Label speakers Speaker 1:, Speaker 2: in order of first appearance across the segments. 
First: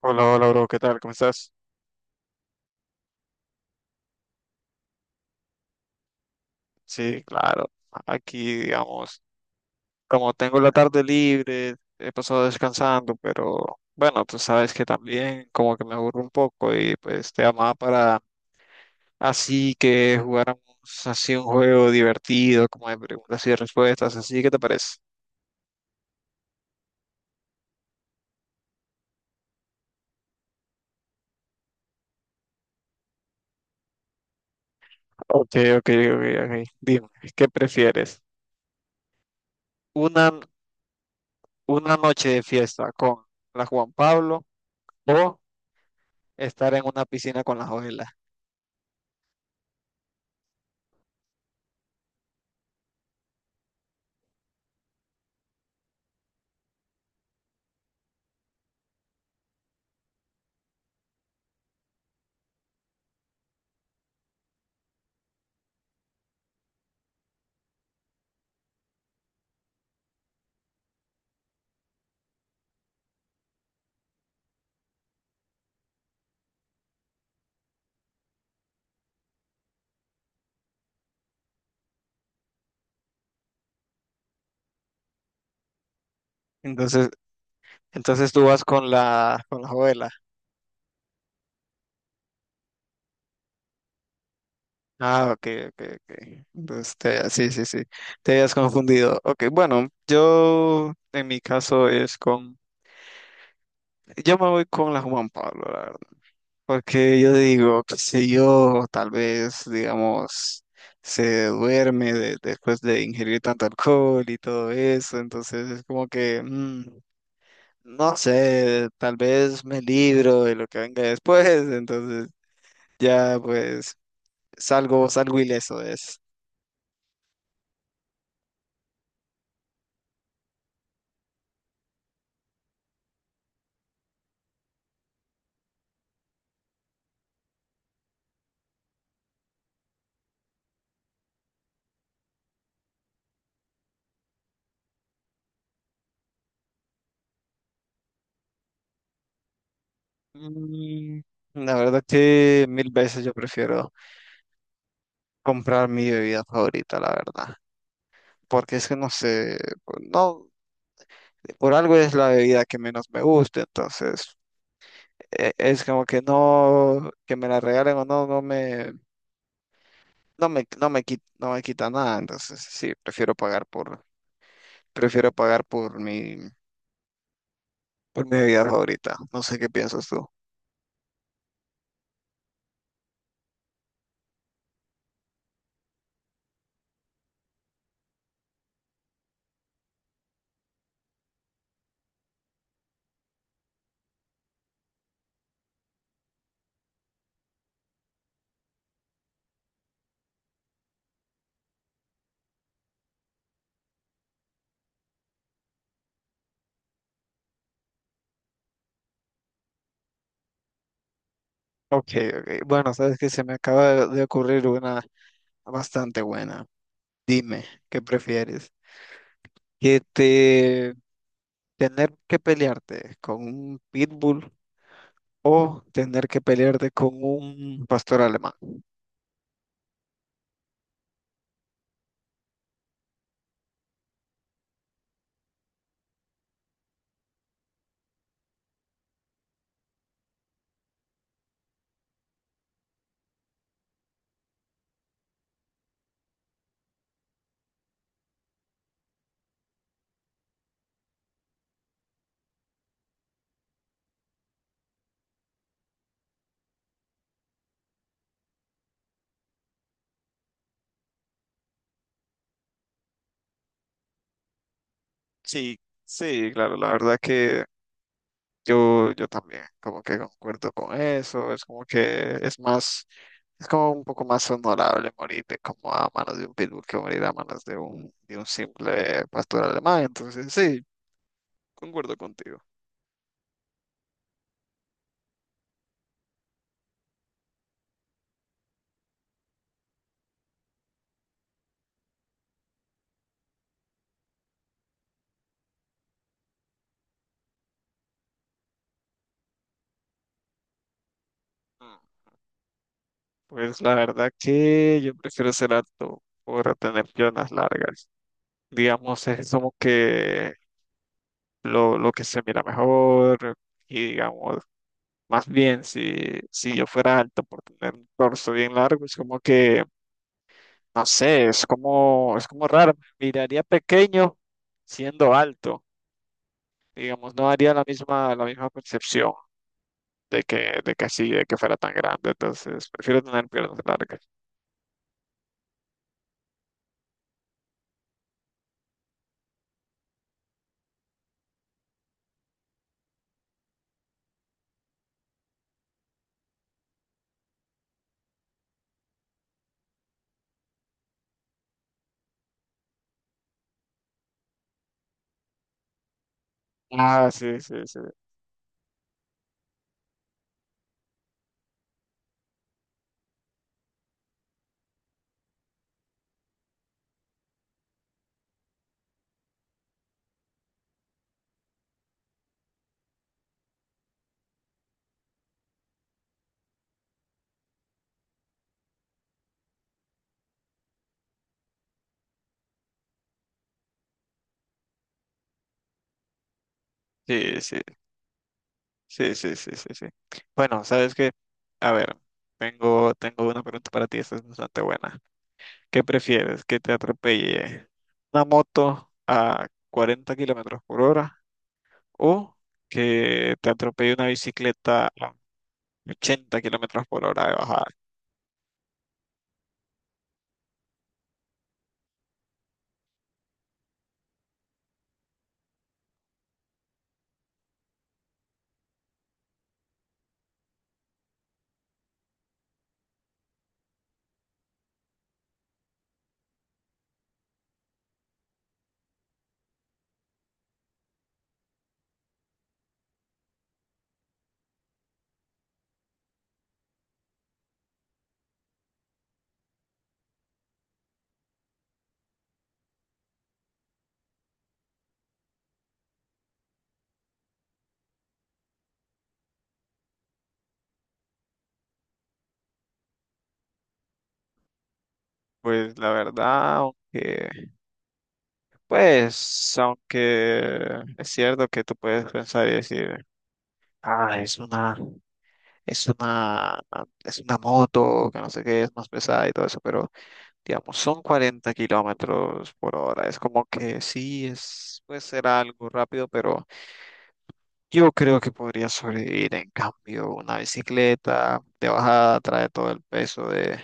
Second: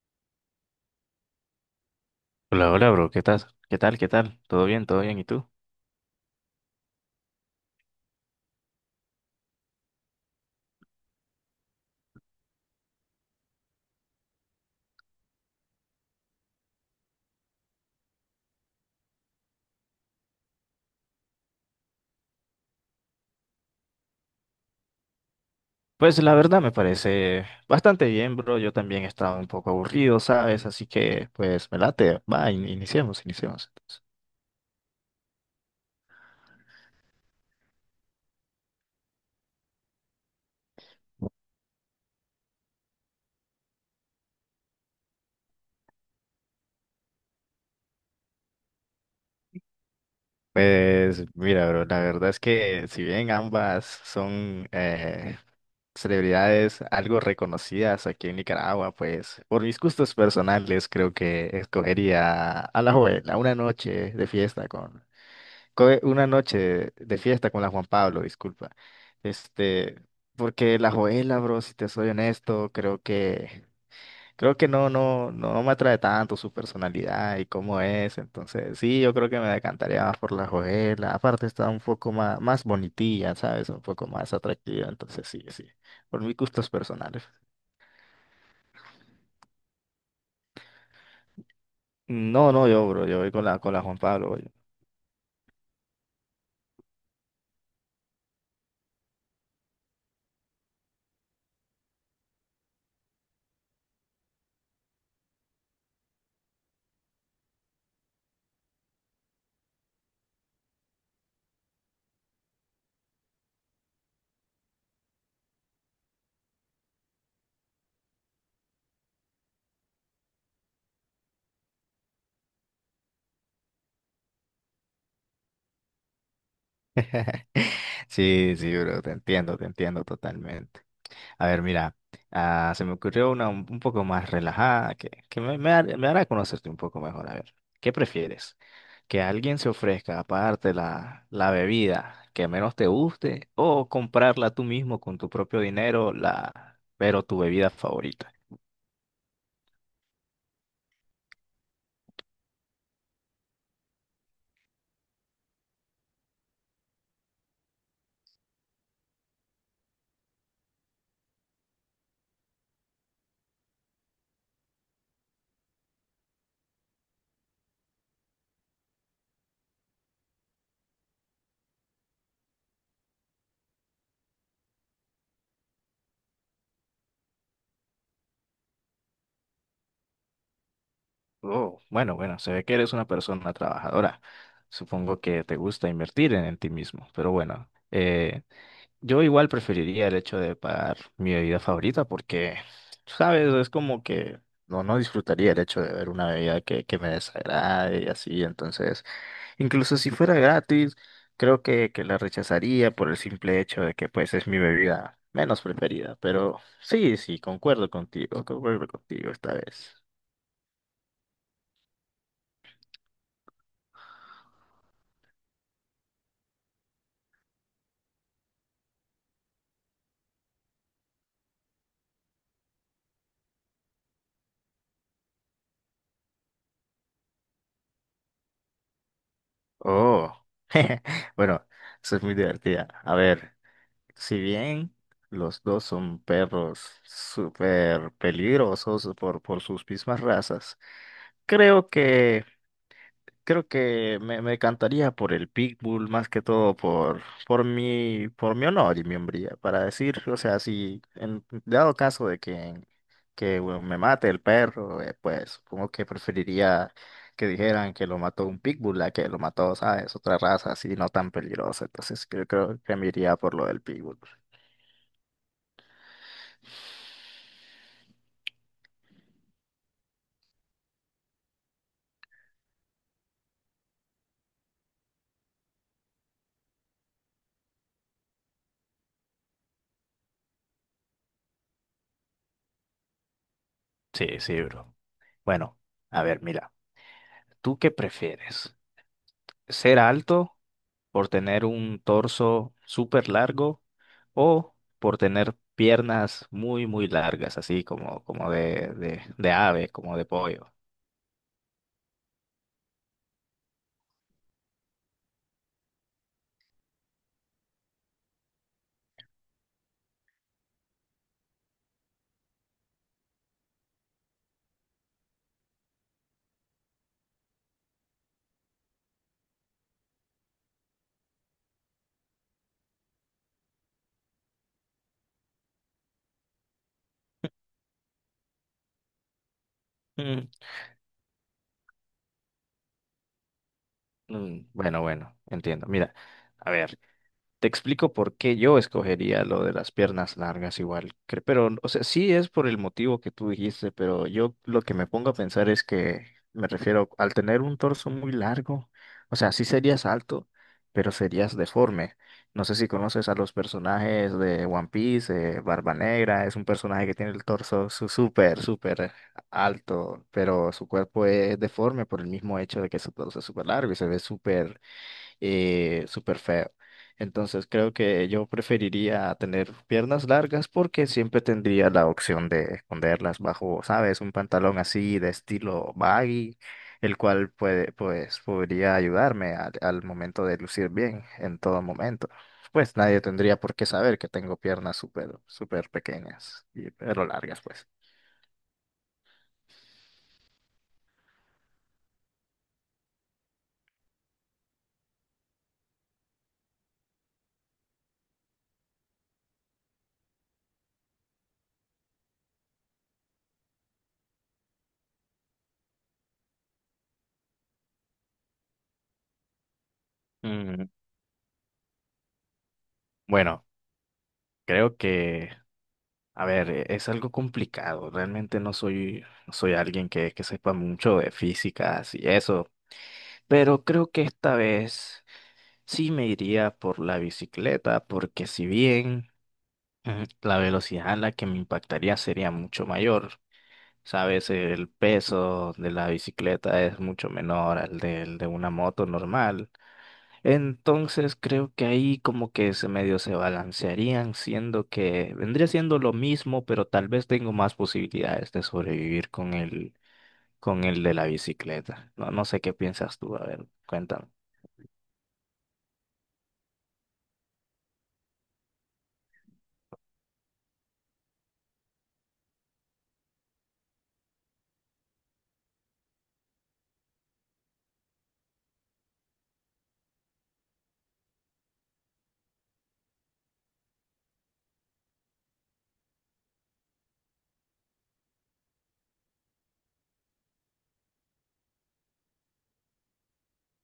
Speaker 1: Hola, hola, bro, ¿qué tal? ¿Cómo estás?
Speaker 2: Hola, hola, bro. ¿Qué tal? ¿Qué tal? ¿Qué tal? ¿Todo bien? ¿Todo bien? ¿Y tú?
Speaker 1: Sí, claro. Aquí, digamos, como tengo la tarde libre, he pasado descansando, pero bueno, tú sabes que también como que me aburro un poco y pues te llamaba para así que jugáramos así un juego divertido, como de preguntas y respuestas, así, ¿qué te parece?
Speaker 2: Pues la verdad me parece bastante bien, bro. Yo también estaba un poco aburrido, ¿sabes? Así que, pues, me late. Va, iniciemos. Entonces.
Speaker 1: Ok, ok, ok, ok. Dime, ¿qué prefieres? ¿Una, una noche de fiesta con la Juan Pablo o estar en una piscina con las ojelas?
Speaker 2: Pues, mira, bro, la verdad es que si bien ambas son celebridades algo reconocidas aquí en Nicaragua, pues, por mis gustos personales creo que escogería a la joven, a una noche de fiesta una noche de fiesta con la Juan Pablo, disculpa. Este, porque la Joela, bro, si te soy honesto, creo que no me atrae tanto su personalidad y cómo es, entonces sí, yo creo que me decantaría más por la Joela. Aparte está un poco más bonitilla, ¿sabes? Un poco más atractiva, entonces sí, sí. Por mis gustos
Speaker 1: Entonces,
Speaker 2: personales.
Speaker 1: Entonces tú vas con la abuela.
Speaker 2: No, no, yo, bro, yo voy con la Juan Pablo voy.
Speaker 1: Ah, ok, ok, ok. Entonces, sí. Te habías confundido. Ok, bueno, yo en mi caso es con. Yo me voy con la Juan Pablo, la verdad. Porque yo digo, qué sé yo, tal vez, digamos, se después de ingerir tanto alcohol y todo eso. Entonces es como que, no sé, tal vez me libro de lo que venga después. Entonces. Ya, pues salgo ileso de eso.
Speaker 2: Sí, sí, bro, te entiendo totalmente. A ver, mira, ah, se me ocurrió un poco más relajada que, me hará conocerte un poco mejor. A ver, ¿qué prefieres? ¿Que alguien se ofrezca a pagarte la bebida que menos te guste o comprarla tú mismo con tu propio dinero, pero tu bebida favorita?
Speaker 1: Mm, La verdad que mil veces yo prefiero comprar mi bebida favorita, la verdad. Porque es que no sé, no, por algo es la bebida que menos me gusta, entonces es como que no, que me la regalen o no, no me quita, no me quita nada, entonces sí, prefiero pagar por mi bebida favorita. No sé qué piensas tú.
Speaker 2: Oh, bueno, bueno, se ve que eres una persona trabajadora. Supongo que te gusta invertir en ti mismo, pero bueno, yo igual preferiría el hecho de pagar mi bebida favorita porque, sabes, es como que no, no disfrutaría el hecho de ver una bebida que me desagrade y así, entonces, incluso si fuera gratis, creo que la rechazaría por el simple hecho de que pues es mi bebida menos preferida, pero sí, sí, concuerdo contigo esta vez.
Speaker 1: Ok, ok. Bueno, sabes que se me acaba de ocurrir una bastante buena. Dime, ¿qué prefieres? ¿Que te tener que pelearte con un pitbull o tener que pelearte con un pastor alemán?
Speaker 2: Oh, bueno, eso es muy divertida. A ver, si bien los dos son perros súper peligrosos por sus mismas razas, creo que me encantaría por el Pitbull, más que todo por, por mi honor y mi hombría, para decir, o sea, si en dado caso de que bueno, me mate el perro, pues supongo que preferiría que dijeran que lo mató un Pitbull a que lo mató, ¿sabes? Otra raza así no tan peligrosa. Entonces creo que me iría por lo del Pitbull.
Speaker 1: Sí, sí, claro, la verdad que yo también como que concuerdo con eso, es como que es más, es como un poco más honorable morirte como a manos de un pitbull que morir a manos de un simple pastor alemán, entonces sí, concuerdo contigo.
Speaker 2: Sí, sí, bro. Bueno, a ver, mira, ¿tú qué prefieres? ¿Ser alto por tener un torso súper largo o por tener piernas muy, muy largas, así como, de ave, como de pollo?
Speaker 1: Mm. Pues la verdad que yo prefiero ser alto por tener piernas largas. Digamos, es como que lo que se mira mejor y digamos, más bien si, si yo fuera alto por tener un torso bien largo, es como que, no sé, es como raro, me miraría pequeño siendo alto. Digamos, no haría la misma percepción
Speaker 2: Mm,
Speaker 1: de que así, de que fuera tan grande. Entonces, prefiero tener piernas largas.
Speaker 2: mm, bueno, bueno, entiendo. Mira, a ver. Te explico por qué yo escogería lo de las piernas largas igual, pero, o sea, sí es por el motivo que tú dijiste, pero yo lo que me pongo a pensar es que me refiero al tener un torso muy largo. O sea, sí serías alto, pero serías deforme. No sé si conoces a los personajes de One Piece, Barba Negra es un personaje que
Speaker 1: Ah,
Speaker 2: tiene el
Speaker 1: sí, sí,
Speaker 2: torso
Speaker 1: sí.
Speaker 2: súper, súper alto, pero su cuerpo es deforme por el mismo hecho de que su torso es súper largo y se ve súper súper feo. Entonces creo que yo preferiría tener piernas largas porque siempre tendría la opción de esconderlas bajo, ¿sabes? Un pantalón así de estilo baggy, el cual puede, pues, podría ayudarme al momento de lucir bien en todo momento. Pues nadie tendría por qué saber que tengo piernas súper, súper pequeñas, y, pero
Speaker 1: Sí,
Speaker 2: largas,
Speaker 1: sí.
Speaker 2: pues.
Speaker 1: Sí, sí, sí, sí, sí. Bueno, sabes que, a ver, tengo, tengo una pregunta para ti, esta es bastante buena. ¿Qué prefieres? ¿Que te atropelle una moto a 40 km/h o que te atropelle una bicicleta a 80 km/h de bajada?
Speaker 2: Mm, bueno, creo que a ver, es algo complicado. Realmente no soy alguien que sepa mucho de físicas y eso. Pero creo que esta vez sí me iría por la bicicleta, porque si bien la velocidad a la que me impactaría sería mucho mayor, sabes, el peso de la bicicleta es mucho menor al del de una moto normal. Entonces creo que ahí como que se medio se balancearían, siendo que vendría siendo lo mismo, pero tal vez tengo más posibilidades de sobrevivir con con el de la bicicleta. No, no sé qué piensas tú, a ver, cuéntame.
Speaker 1: Pues la verdad, aunque, pues, aunque es cierto que tú puedes pensar y decir, ah, es una. Es una, es una moto, que no sé qué, es más pesada y todo eso, pero digamos, son 40 km/h. Es como que sí, es, puede ser algo rápido, pero yo creo que podría sobrevivir. En cambio, una bicicleta de bajada trae todo el peso de,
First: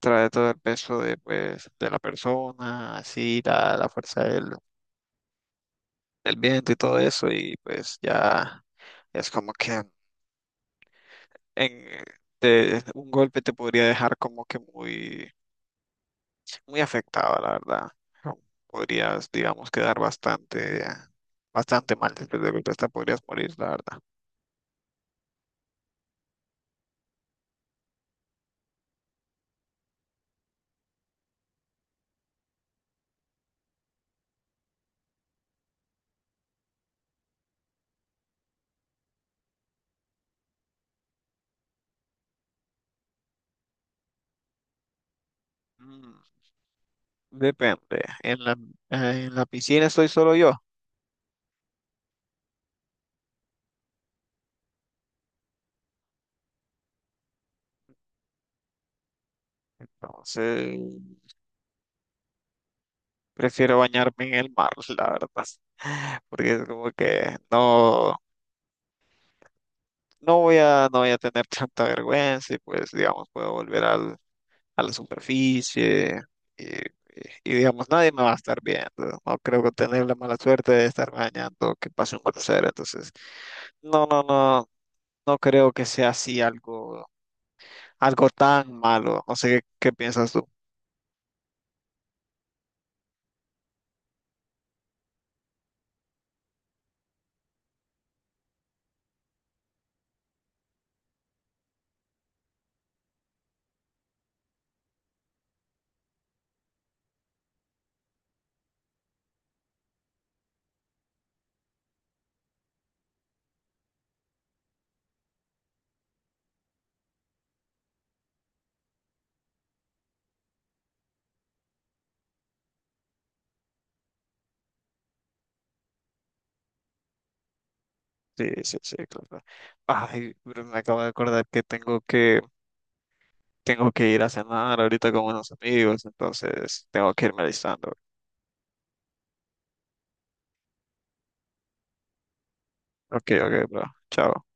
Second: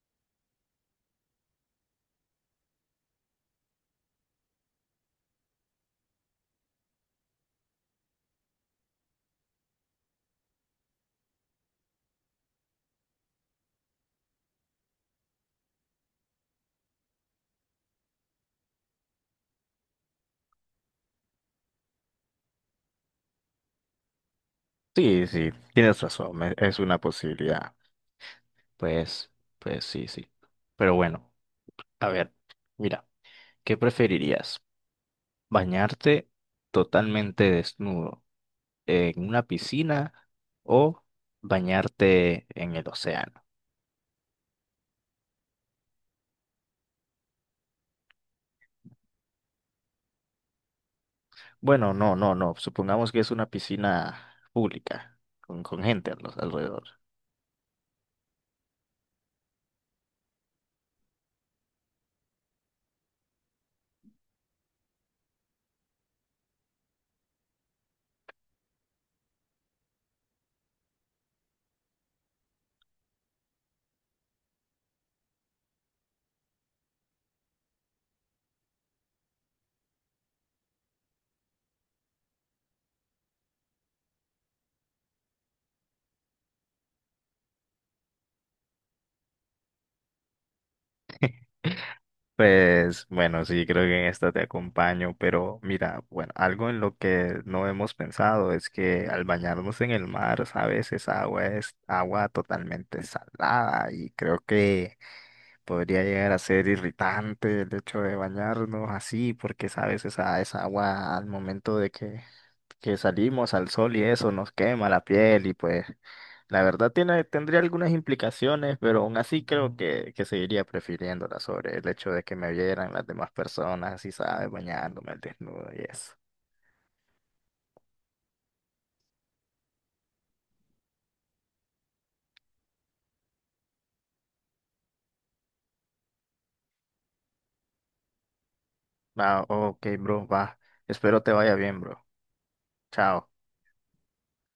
Speaker 1: trae todo el peso de, pues, de la persona, así, la fuerza del, del viento y todo eso, y pues ya es como que en, un golpe te podría dejar como que muy muy afectado, la verdad. Podrías, digamos, quedar bastante, bastante mal después de golpe, hasta podrías morir, la verdad.
Speaker 2: Sí, sí, tienes razón, es una posibilidad. Pues, pues sí, sí. Pero bueno, a ver, mira, ¿qué preferirías? ¿Bañarte totalmente desnudo en una piscina o bañarte en el océano?
Speaker 1: Mm, Depende. En la piscina estoy solo yo,
Speaker 2: Bueno, no, no, no. Supongamos que es una piscina pública, con gente a alrededor.
Speaker 1: entonces prefiero bañarme en el mar, la verdad. Porque es como que no, no voy a tener tanta vergüenza y pues, digamos, puedo volver al a la superficie y, y- y, digamos, nadie me va a estar viendo. No creo que tener la mala suerte de estar bañando, que pase un crucero. Entonces, no, no, no, no creo que sea así algo, algo tan malo. No sé qué, qué piensas tú.
Speaker 2: Pues bueno, sí, creo que en esta te acompaño, pero mira, bueno, algo en lo que no hemos pensado es que al bañarnos en el mar, sabes, esa agua es agua totalmente salada y creo que podría llegar a ser irritante el hecho de bañarnos así, porque sabes, esa agua al momento de que salimos al sol y eso nos quema la piel y pues la verdad tendría algunas implicaciones, pero aún así creo que seguiría prefiriéndola sobre el hecho de que me vieran las demás personas, así sabes, bañándome al desnudo y eso.
Speaker 1: Sí, sí, sí, claro. Ay, pero me acabo de acordar que tengo que, tengo que ir a cenar ahorita con unos amigos, entonces tengo que irme alistando.
Speaker 2: Va, ok, bro, va. Espero te vaya bien, bro.
Speaker 1: Ok,
Speaker 2: Chao.
Speaker 1: ok, bro. Chao.